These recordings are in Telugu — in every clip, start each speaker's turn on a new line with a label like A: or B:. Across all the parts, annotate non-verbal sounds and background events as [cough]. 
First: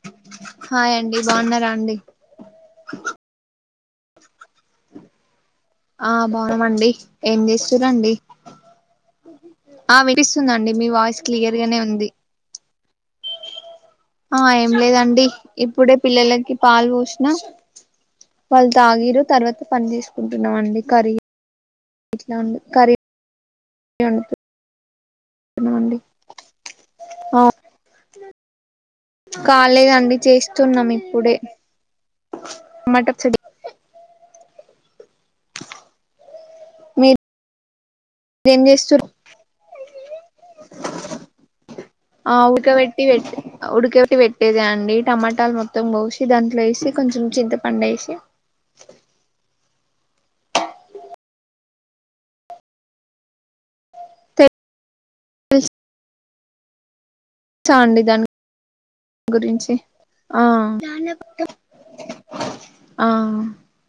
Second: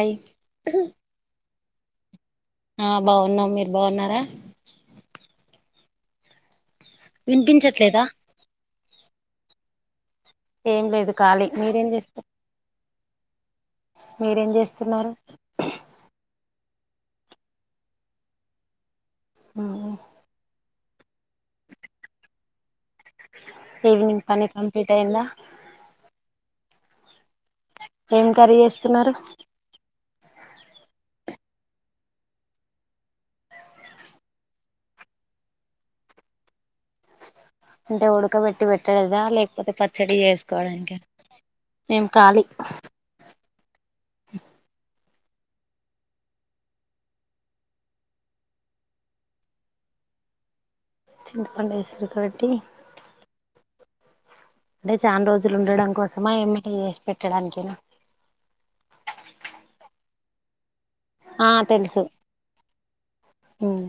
A: హాయ్
B: హాయ్ అండి బాగున్నారా అండి
A: ఆ బాగు నమ్మి బాగున్నారా
B: ఆ బాగుమండి ఏం
A: వినిపించట్లేదా
B: చేస్తారుండి ఆ వి ఇపిస్తుందండి
A: ఏం
B: మీ
A: లేదు
B: వాయిస్
A: ఖాళీ
B: క్లియర్ గానే
A: మీరేం
B: ఉంది
A: చేస్తు
B: ఆ
A: మీరేం
B: ఏం
A: చేస్తున్నారు
B: లేదండి ఇప్పుడే పిల్లలకి పాల్ భోషణ వల్త ఆగిరు తర్వాత పని తీసుకుంటున్నాం అండి క ఉ క
A: ఈవినింగ్ పనే కంప్లీట్ అయిందా
B: అనండి ఆ
A: ఏం కర్రీ చేస్తున్నారు
B: కాలేదండి చేస్తున్నాం ఇప్పుడే మటర్ చెడి మీరు
A: అంటే ఉడకబెట్టి పెట్టడుదా లేకపోతే పచ్చడి చేసుకోవడానికి ఏం
B: ఆ
A: కాలి
B: ఉడకబెట్టి పెట్టి ఉడకబెట్టి పెట్టేదే అండి టమాటాలు మొత్తం పోసి దాంట్లో వేసి కొంచెం చింతపడు వేసి
A: చింతపండేశ్వరు కాబట్టి అంటే చాలా రోజులు
B: తెలుసా
A: ఉండడం కోసం మా ఏం చే పెట్టడానికేనా
B: అండి దాని గురించి ఆ
A: ఆ తెలుసు
B: ఆ
A: మ్మ్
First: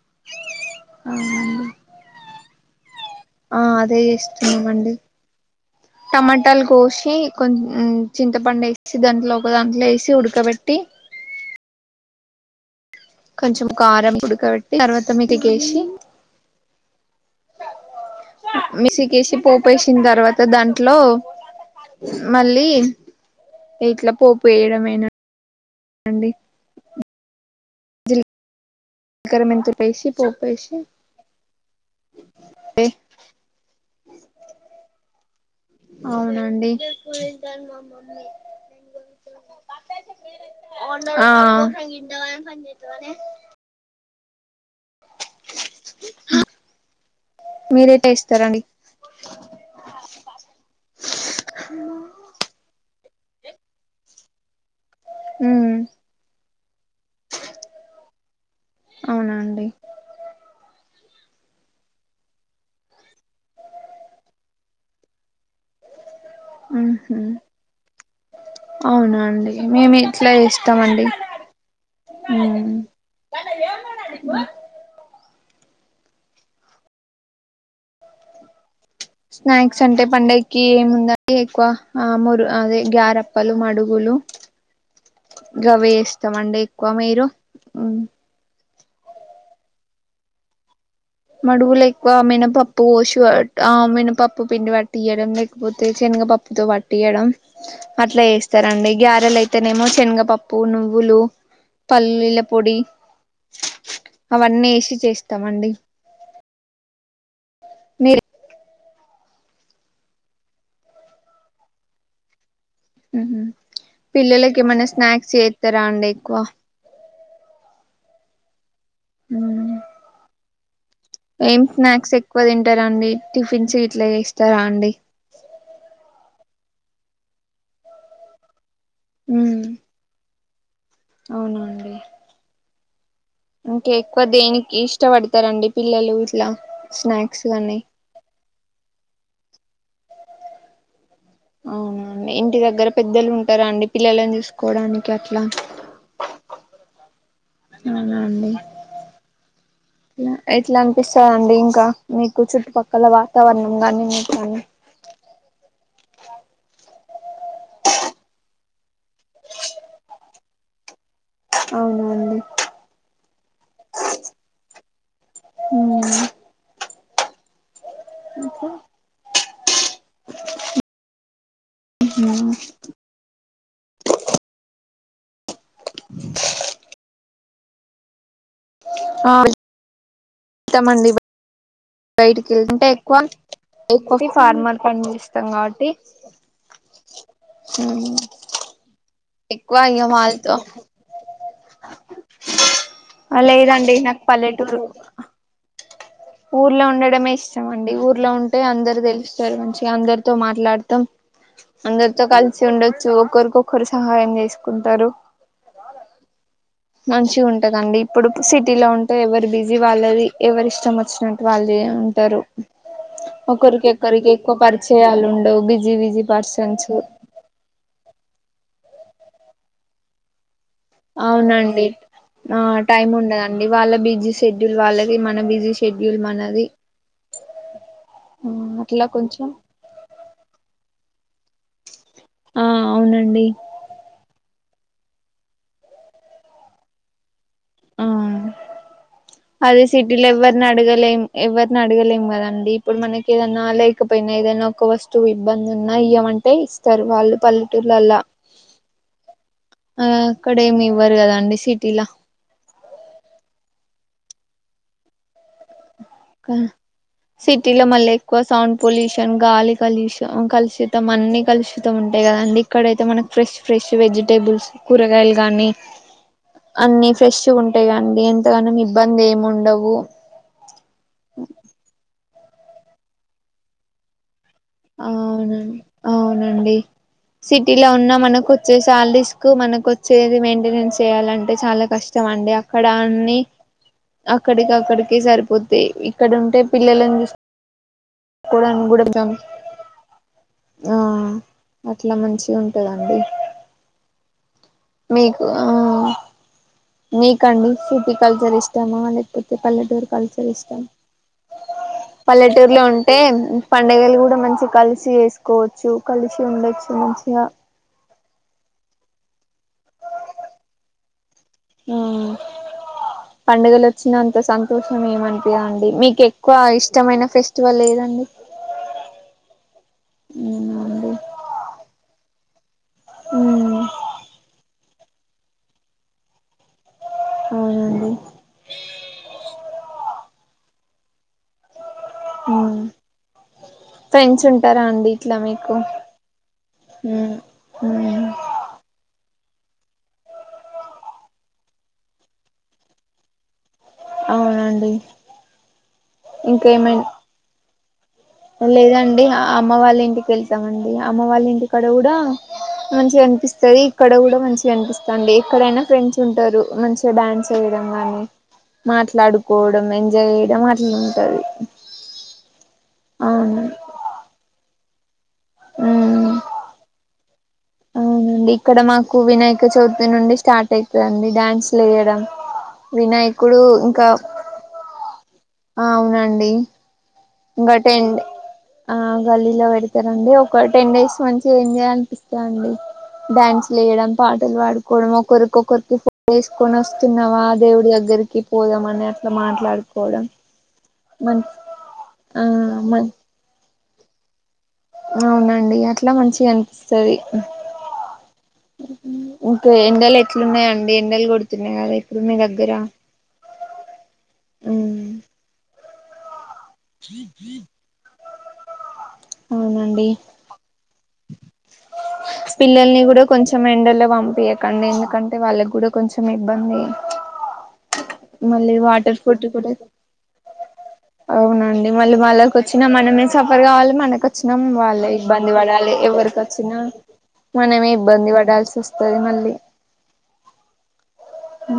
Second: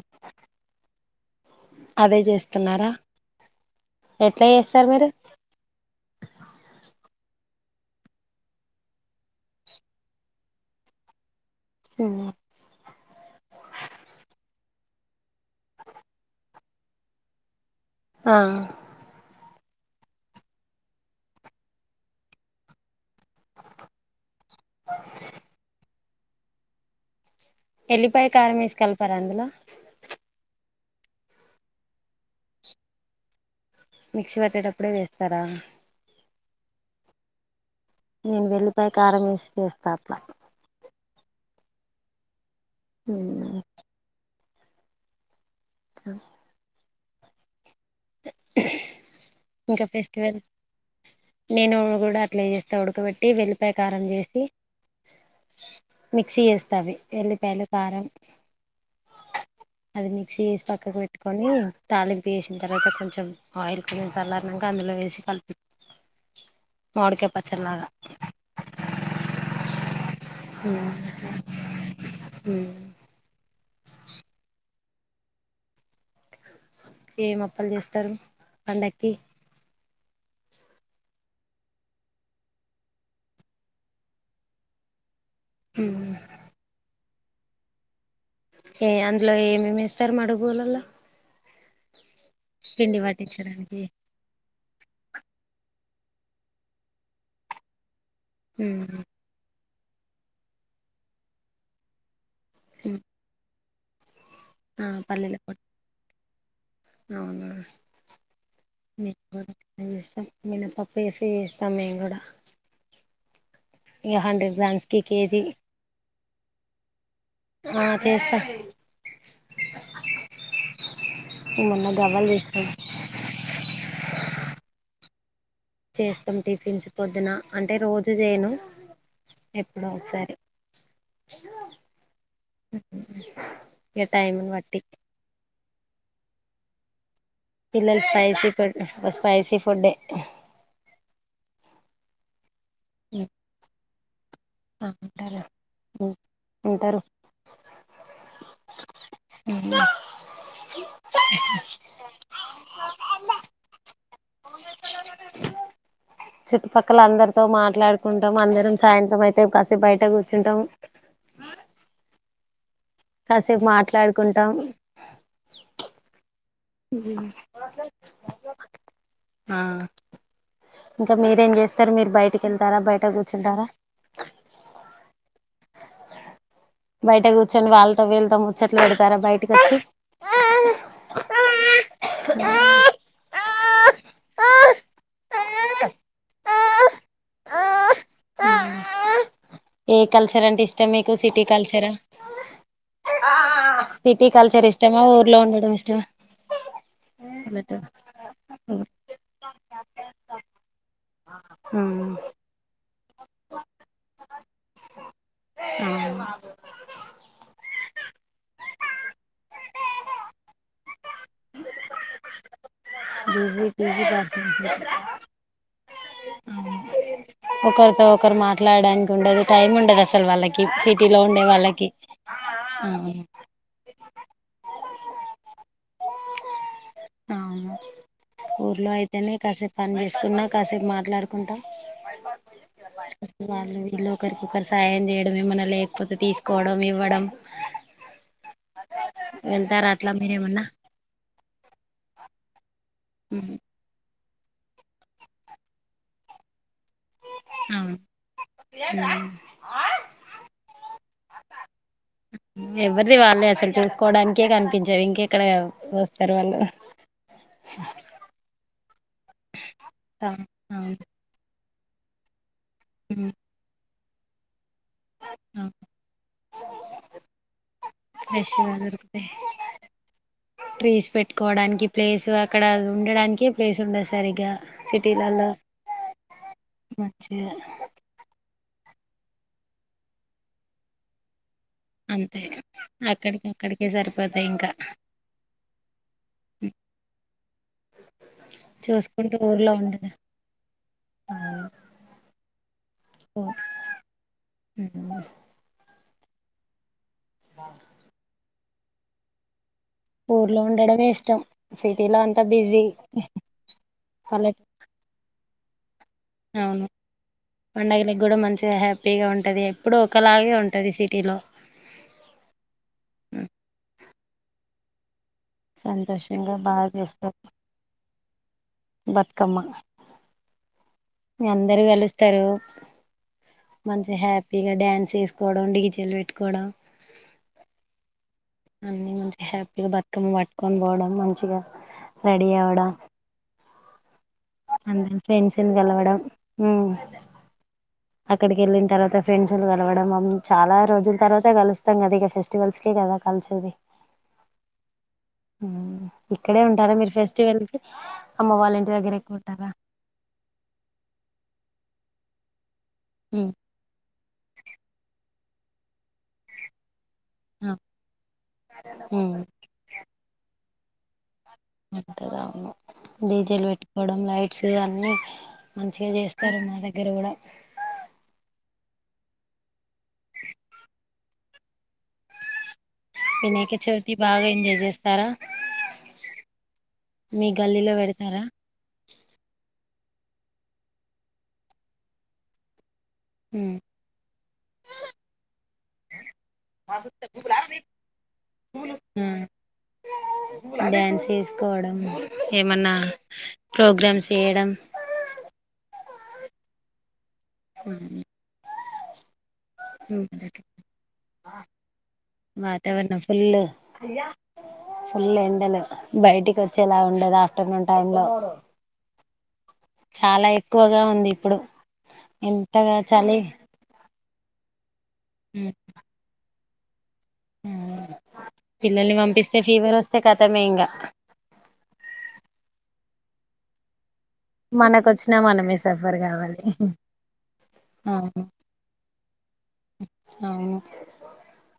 B: అవునండి
A: అదే చేస్తున్నారా.
B: ఆ అదే
A: ఎట్లా చేస్తారు
B: చేస్తామండి
A: మీరు
B: టమాటాలు కోసి కొంచ చింతపండు వేసి దాంట్లో ఒక దాంట్లో వేసి ఉడకబెట్టి
A: మ్
B: కొంచెం కారం పడుకబట్టి తర్వాత మీటకేసి
A: ఆ
B: మిసికిసిపో ప్పు వేసిన తర్వాత దాంట్లో మళ్ళీ ఇట్లా పోపు వేయడం ఏనా అండి
A: ఎల్లిపాయ కారం వేసి కలపరా అందులో
B: కరమంత పేసి పోపేసి [unintelligible]
A: మిక్సీ పట్టేటప్పుడే వేస్తారా
B: అవునండి
A: నేను వెళ్లిపై కారంమేసి చేస్తా అట్లా
B: ఆ
A: మ్
B: మీరేటా ఎస్తారండి
A: ఇంకా ఫెస్టివల్ నేను కూడా అట్లా చేస్తా ఉడకబెట్టి వెల్లిపకారం చేసి
B: ఉమ్
A: మిక్సీ చేస్తావి ఎల్లిపాయలు కారం
B: అవునా అండి
A: అది మిసీ వసి పక కట్టుకొని తాళిం ప వేసిన తర్వాత కొంచెం ఆయిల్ సలని అందులో వేసి కలిపిన్చ
B: అ
A: పచ్చడిలాగా
B: అవునండి మేము ఇట్లా ఇస్తామండి పిచ్చ నీకు
A: ఏం అప్పలు చేస్తారు పండకి
B: కంటే పండగకి ఏముంద ఎక్కువ మురు అదే గారప్పలు మడుగులు గవ ఇస్తామ అండి ఎక్కువ మీరు అ
A: ఏ అందులో ఏమేమి ఇస్తారు మడుగులలో
B: మడుగులై కో మన పప్పు
A: పిండి
B: పోషు ఆ
A: పట్టించడానికి
B: మను పప్పు పిండి తీయడం లేకపోతే శనగ పప్పుతో పట్టియడం అట్లా చేస్తారండి గ్యారెలు అయితే అనేమో శనగపప్పు నువ్వులు పల్లీల పొడి అవన్నీ వేసి
A: పల్లీల పొడి
B: చేస్తామండి
A: అవునా
B: మీరు
A: మీకు చేస్తాం మన్న పప్పు వేసి చేస్తాం మేము కూడా
B: ఉహుమ్
A: ఇక హండ్రెడ్
B: పిల్లలకి ఏమన్నా
A: గ్రామ్స్కి
B: స్నాక్స్
A: కేజీ
B: చేస్తారా అండి ఎక్కువా
A: ఆ చేస్తా
B: ఉమ్ ఏం
A: మొన్న
B: స్నాక్స్
A: గవ్వలు
B: ఎక్కువ
A: చేసినాం
B: తింటారుండి టిఫిన్స్ ఇట్లా చేస్త స్తరా అండి
A: చేస్తాం టిఫిన్స్ పొద్దున అంటే రోజు చేయను ఎప్పుడూ ఒకసారి
B: అవునా అండీ ఇంక
A: ఇక
B: ఎక్కువ
A: టైంని
B: దేనికి
A: బట్టి
B: ఇష్టపడతారండి పిలలు ఉట్లా స్నాక్
A: పిల్లలు స్పాపైస వ స్పైసి ఫుడ్
B: అవునా అండి ఇంటి దగ్గర పెద్దలు ఉంటారా అండి పిలలాని చుస్
A: ఆ ఉంటారు ఉమ్ ఉంటారు
B: అవునా అండి ఎట్లా అనిపిస్తందండి ఇంకా మీకు చుట్టుపక్కల వాతావరణం గాని మీకు కాని
A: మక్కల అందరితో మాట్లాడుకుంటాం అందరం సాయంత్రం అయితే చింటాము
B: అవునండి
A: కాసేపు మాట్లాడుకుంటాం
B: మ్మ్.
A: ఉమ్
B: ఇంకా
A: ఆ.. ఇంకా మీరేం చేస్తారు మీరు బయటకి
B: మ్మ్.
A: వెళ్తారా బయట కూర్చుంటారా బయటకు చ్చ వాళ్లతో వీళ్ళతో చెట్లు పెడతారా బయటకి వచ్చి
B: తమండి బ బయటికి వెళ్తుంటే ఎక్కువ ఎక్కువ ఫార్మర్ పండి తంగాబాటి ఉమ్.
A: ఏ కల్చర్ అంటే ఇష్టం మీకు సిటీ కల్చరా
B: లేదండి నాకు
A: సిటీ కల్చర్
B: పల్లెటూరు
A: ఇష్టమా ఊర్లో ఉండడం ఇష్టమా
B: ఊర్లో ఉండడమే ఇష్టం
A: పల్లెటూరు
B: అండి ఊర్లో ఉంటే అందరు తెలుస్తారు మంచిగా అందరితో మాట్లాడతాం అందరితో కలిసి ఉండ చ్చు ఒకరికొకరు సహాయం చేసుకుంటారు మంచిగా ఉంటదండి ఇప్పుడు సిటీలో ఉంటే ఎవరి బిజీ వాళ్ళది ఎవరి ఇష్టం ష్టం వచ్చినట్టు వాళ్ళే ఉంటరు
A: బిజీ
B: ఒకరికి
A: బిజీ
B: కొకరికి ఎక్కువ
A: పర్సన్స్
B: పరిచయాలు ఉండవు బిజీ బిజీ పర్సన్స్
A: ఒకరితో ఒకరు మాట్లాడడానికి ఉండదు టైమ్ ఉండదు అసలు వాళ్ళకి సిటీలో ఉండే
B: అవునండి
A: వాళ్ళకి
B: ఆ టైమ్
A: అవును
B: ఉండదండి వాళ్ళ బిజీ షెడ్యూల్ వాళ్ళకి మన బిజీ షెడ్
A: అవును
B: ఆ
A: ఊర్లో
B: అట్లా
A: అయితేనే
B: కొంచెం
A: కాసేపు పని చేసుకున్నా కాసేపు మాట్లా మాట్లాడుకుంటా
B: ఆ
A: స్తు
B: అవునండి
A: వాళ్ళు వీళ్ళు ఒకరికొకరు సాయం చేయడం ఏమన్నా లేకపోతే తీసుకోవడం ఇవ్వడం
B: ఆ అదే
A: వెళ్తారా అట్లా
B: సిటీలో ఎవ్వరి
A: మీరేమన్నా
B: న అడగలేం ఎవరిని అడగలేం కదండి ఇప్పుడు మనకి
A: ఉమ్,
B: ఏదన్న లేకపోతే పోయినా ఏదైనా ఒక వస్తువు ఇబ్బంది ఉన్నా ఇయ్యమంటే ఇస్తారు వాళ్ళు
A: అవును
B: పల్లెటూరులో అలా ఆ అక్కడ ఏమి ఇవ్వరు కదా అండి సిటీలా
A: ఉమ్. ఎవరిది వాళ్ళే అసలు చూసుకోవడానికే కనిపించవి ఇంక ఎక్కడ వ
B: సిటీలో మళ్ళీ ఎక్కువ సౌండ్ పొల్యూషన్ గాలి కలుష
A: అవును అవును
B: కలుషితం అన్ని కలుషితం ఉంటాయి కదండి ఇక్కడైతే మనకి
A: ఉమ్,
B: ఫ్రెష్ ఫ్రెష్ వెజిటేబుల్స్ కూరగాయలు గానీ,
A: అవును
B: అన్ని ఫ్రెష్ ఉంటాయి కదండి, ఎంతగానో
A: ఫ్రెష్గా
B: ఇబ్బంది
A: దొరుకుతాయి
B: ఏమి ఉండవు.
A: కోవడానికి ప్లేస్ అక్కడ ఉండడానికే ప్లేస్ ఉండదు సరిగ్గా
B: ఆ అవునండి అవునండి
A: మంచిగా
B: సిటీలో ఉన్నా మనకు వచ్చే సాలరీస్ కు మనకు వచ్చేది మెయింటెనెన్స్ చేయాలంటే చాలా కష్టం
A: అంతే
B: అండి అక్కడ అన్ని
A: అక్కడికి అక్కడికే సరిపోతాయి ఇంకా
B: అక్కడికి అక్కడికి సరిపోతాయి ఇక్కడ ఉంటే పిల్లలని చూస్ కోడానికి కూడా
A: చూసుకుంటూ ఊర్లో ఉండడం
B: ఆ అట్లా మంచిగా ఉంటదండి మీకు ఆ మీకండి సిటీ కల్చర్ ఇష్ట మాలపోతే పల్లెటూరు కలిసి
A: ఊర్లో
B: ఇష్టం
A: ఉండడమే ఇష్టం సిటీలో అంతా
B: పల్లెటూరులో
A: బిజీ
B: ఉంటే పంండగలు కూడా మంచి
A: పల్లెటూరు
B: కలిసి వేసు కోచు కలిసి
A: అవును
B: ఉండొచ్చు మంచిగా
A: పండగలకి కూడా మంచిగా హ్యాపీగా ఉంటది ఎప్పుడు ఒకలాగే ఉంటది సిటీలో
B: మ్ పండుగలు వచ్చినంత సంతోషం ఏమం అండి మీకు
A: సంతోషంగా
B: ఎక్కువ ఇష్టమైన ఫెస్టివల్ ఎదండి
A: బత్కమ
B: అవునా అండి
A: అందరు కలుస్తారు
B: ఉమ్
A: మంచి హ్యాపీగా డ్యాన్స్ చేసుకోవడం డిగిచల్లి పెట్టుకోవడం
B: అవనండి
A: అన్ని మంచి హ్యాపీగా బతుకమ్మ పట్టుకొని పోవడం మంచిగా రెడీ
B: ఉమ్
A: అవడం
B: ఫ్రెండ్స్ ఉంటారా అండి
A: అందు
B: ఇట్లా
A: ఫ్రెండ్స్ని
B: మీకు
A: కలవడం మ్
B: ఉమ్ ఉమ్
A: అక్కడికి వెళ్ళిన తర్వాత ఫ్రెండ్స్లు కలవడం చాలా రోజుల తర్వాత కలుస్తాం కదా ఇక ఫెస్టివల్స్ కే కదా కల్చది
B: అవునండి
A: ఇక్కడే ఉంటారా మీరు ఫెస్టివల్ కి అమ్మ
B: అ
A: వాళ్ళ ఇంటి దగ్గర
B: లేదండి
A: ఎక్కువ
B: అ
A: ఉంటారా
B: అమ్మ వాళ్ళ ఇంటికి వెళ్తామండి అమ్మ వాళ్ళ ఇంటిక్ క్కడవుడా మంచిగా కనిపిస్తుంది ఇక్కడ కూడా మంచిగా అనిపిస్తంది. ఎ క్కడైనా ఫ్రెండ్స్ ఉంటారు మంచ్ తో డాన్స్ వేయడం కానీ మాట్లాడుకోవడం ఎంజాయ్ చేయడం అట్ ఇట్లుంటది
A: డీజెల్ పెట్టుకోవడం లైట్స్ అమ్ న్ని మంచిగా
B: ఉమ్
A: చేస్తారు మా దగ్ గరోడవ్
B: ఊ డిక్కడ మాకు వినాయక చవితి నుండి స్టార్ట్ అవుతుందండి డ్యాన్స్లు వేయడం వినాయకుడు
A: వినాయక
B: ఇంకా
A: చవితి బాగా ఎంజాయ్ చేస్తారా
B: అవునండి
A: మీ గల్లీలో
B: గటెండె
A: పెడతారా
B: ఆ గల్లీలో వెడిత్ తరండి ఒక టెన్ డేస్ మంచిగ ఎంజాల్ అనిపిస్తాంది డ్యాన్స్ లు వేయడం పాటలు పాడుకోవడం ఒకరికొకరికి ఫో వేసుకొని వస్తున్నావా దేవుడి దగ్గరికి పోదాం అని అట్లా మాట్లాడుకోవడం
A: డ్యాన్స్
B: మం
A: వేసుకోవడం
B: ఆ
A: ఏమన్నా
B: మం
A: ప్రోగ్రామ్స్ చేయడం
B: అవునండి అట్ల ఇట్లా మంచిగా అనిపిస్తది
A: ఊ
B: అరె [unintelligible] ఇంకా ఎండలు ఎట్లున్నాయండి ఎండలు కొడుతున్నాయి కదా ఇప్పుడు మీ దగ్గర
A: వాతావరణం ఫుల్
B: ఉమ్
A: ఫుల్ ఎండలు బయటి కొస్ చ్చేలా ఉండదు ఆఫ్టర్నూన్ టైం లో కొ
B: అవునండి
A: చాలా ఎక్కువగా ఉంది ఇప్పుడు ఎంతగా
B: పిల్లల్ని కూడా
A: చలి
B: కొంచెం ఎండల్లో వంపీయకండి ఎందుకంటే వాళ్ళకి కూడా కొంచెం ఇబ్బంది మళ్ళీ
A: పిల్లల్ని
B: వాటర్ ఫుడ్
A: పంపిస్తే
B: కూడా
A: ఫీవర్ వస్తే కథమే ఇంగ
B: అవునండి మళ్ళీ వాళ్ళకొచ్చిన మనమే సఫర్ కావాలి మనకు చ్చినా
A: మనకు
B: వాళ్ళే
A: వచ్చినా
B: ఇబ్బంది
A: మనమే
B: పడాలి
A: సఫర్
B: ఎవరికి
A: కావాలి
B: వచ్చినా మనమే ఇబ్బంది
A: అవును
B: పడాల్సి వస్తది మళ్ళీ
A: అవును
B: ఆ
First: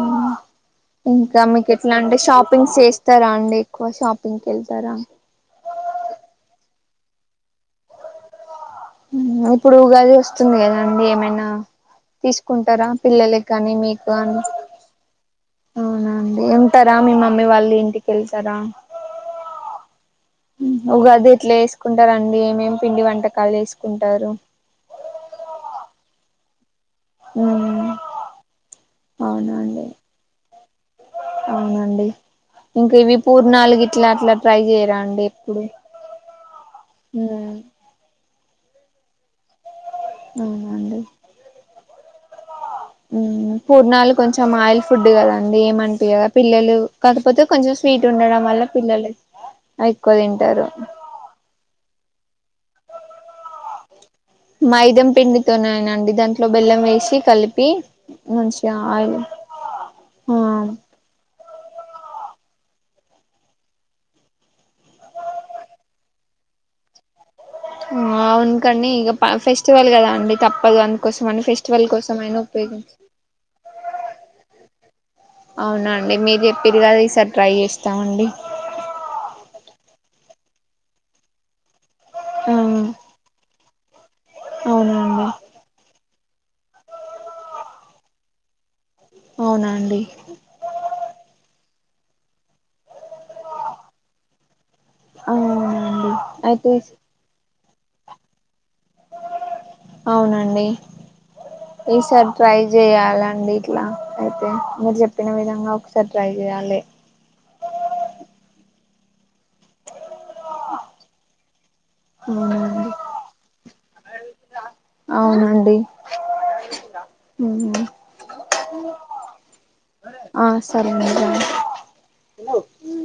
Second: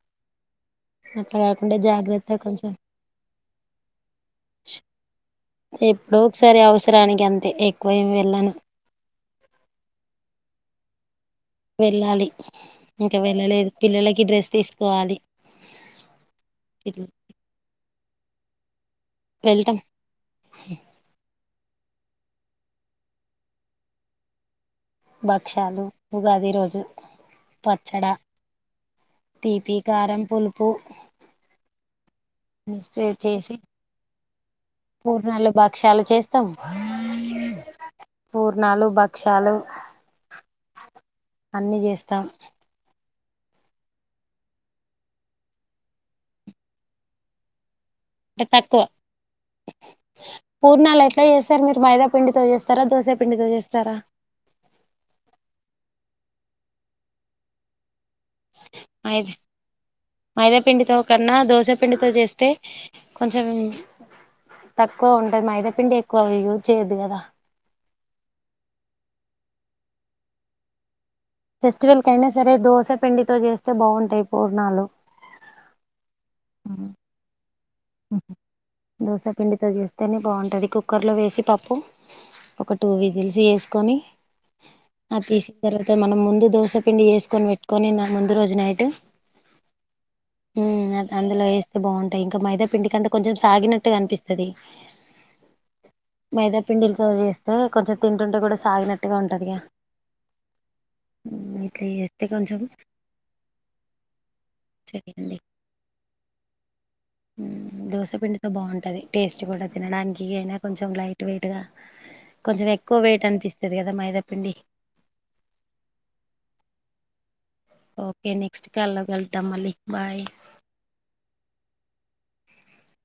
A: అట్లా
B: ఇంకా మీకు
A: కాకుండా
B: ఎట్లా అండి
A: జాగ్రత్త కొంచెం
B: షాపింగ్ చేస్తారా అండి ఎక్కువ షాపింగ్ కెళ్తారా
A: రానికి అంతే ఎక్కువ ఏమి వెళ్ళను
B: ఊ ఇప్పుడు ఉగాది వస్తుంది కదండి ఏమైనా అ
A: వెళ్ళాలి
B: తీసుకుంటరా
A: ఇంకా
B: పిల్లలకి
A: వెళ్ళలేదు
B: కాని మీకు
A: పిల్లలకి
B: కాని
A: డ్రెస్ తీసుకోవాలి
B: అవున అండి ఉంటారా మీ మమ్మీ వాళ్ళీ ఇంటికి వెళ్తరా
A: వెల్తమ్
B: ఉగాదే ఎట్ల చేసుకుంటారండి ఏమేం పిండి వంటకాలు చేసుకుంటారు
A: భక్ష్యాలు ఉగాది రోజు పచ్చడ తీపి
B: అవునండి
A: కారం పులుపు
B: అండి ఇంకా ఇవి పూర్ణాలు గిట్లా అట్లా ట్రై చేయరా అండి
A: పూర్ణలు
B: ఎప్పుడు
A: భక్ష్యాలు చేస్తాం
B: ఉమ్
A: పూర్ణాలు భక్ క్షాలు
B: అవునండి
A: అన్నీ చేస్తాం
B: పూర్ణాలు కొంచెం ఆయిల్ ఫుడ్ కదాండి ఏమంట కదా పిల్లలు కాకపోతే కొంచెం స్వీట్ ఉండడం
A: అంటే
B: వల్ల
A: తక్కువ
B: పిల్లలు ఎక్కువ తింటారు
A: పూర్ణాల అయితే చేస్తారు మీరు మైదా పండితో చేస్తారా దోసాపిండితో చేస్తారా చడ
B: మైదం పిండితోనేనండి దాంట్లో బెల్లం వేసి కలిపి మంచిగా
A: మా
B: ఆయిల్ ఆ
A: మాద పిడితో కన్నా దో మపిండితో చేస్తే కొంచెం తక్కువ ఉంటది మైదాపిండి ఎక్కువ యూజ్ చేయద్ కదా
B: ఆవునుకండి ఇక ఫెస్టివల్ కదా అండి తప్పదు అంత
A: ఫెస్టివల్ కయినా సరే దోశ పిండితో చేస్తే బాగుంటాయి పూర్ణాలు
B: పెరిగాదది సటు ప్రైస్
A: దోసపిండితో జస్త ని బాగుంటుంది కుక్కర్లో వేసి పప్పు ఒక
B: ఆ
A: టూ విజిల్స్ వేసుకొని అది
B: అవునండి
A: తీసిన తర్వాత మనం ముందు దోసపిండి వేసుకొని పెట్టుకొని ముందు రోజు నైట్
B: అవునండి
A: అ అందులో వేస్త బాగుంటాయి ఇంకాైద పిండి కంటే కొంచెం సాగినట్టు కనిపిస్తుది
B: అవునండి అయితే
A: పిండిలతో జేస్తే కొంచెం తింటుంటే గూడా సాగినట్టుగా ఉంటదిగా.
B: అవునండి
A: హ్మ్. ఇట్లా
B: ఈ
A: జేస్తే కొంచెం
B: సర్ప్రైజ్ చేయాలండి ఇట్లా అయితే మీరు చెప్పిన
A: చేయండి.
B: విధంగా ఒకసర్ప్రైజ్ చేయాలి
A: దోసపిండితో బాగుంటది టేస్ట్ కూడా తినడానికి అయినా కొంచెం లైట్ వెయిట్ గా కొంచెం
B: అవునండి
A: ఎక్కువ వెయిట్ అనిపిస్తుది కదా మాైదప్పిండి
B: అవునండి ఉహు
A: ఓకే నెక్స్ట్ కా లోగాల్తా మలిక్ బాయ్
B: హలో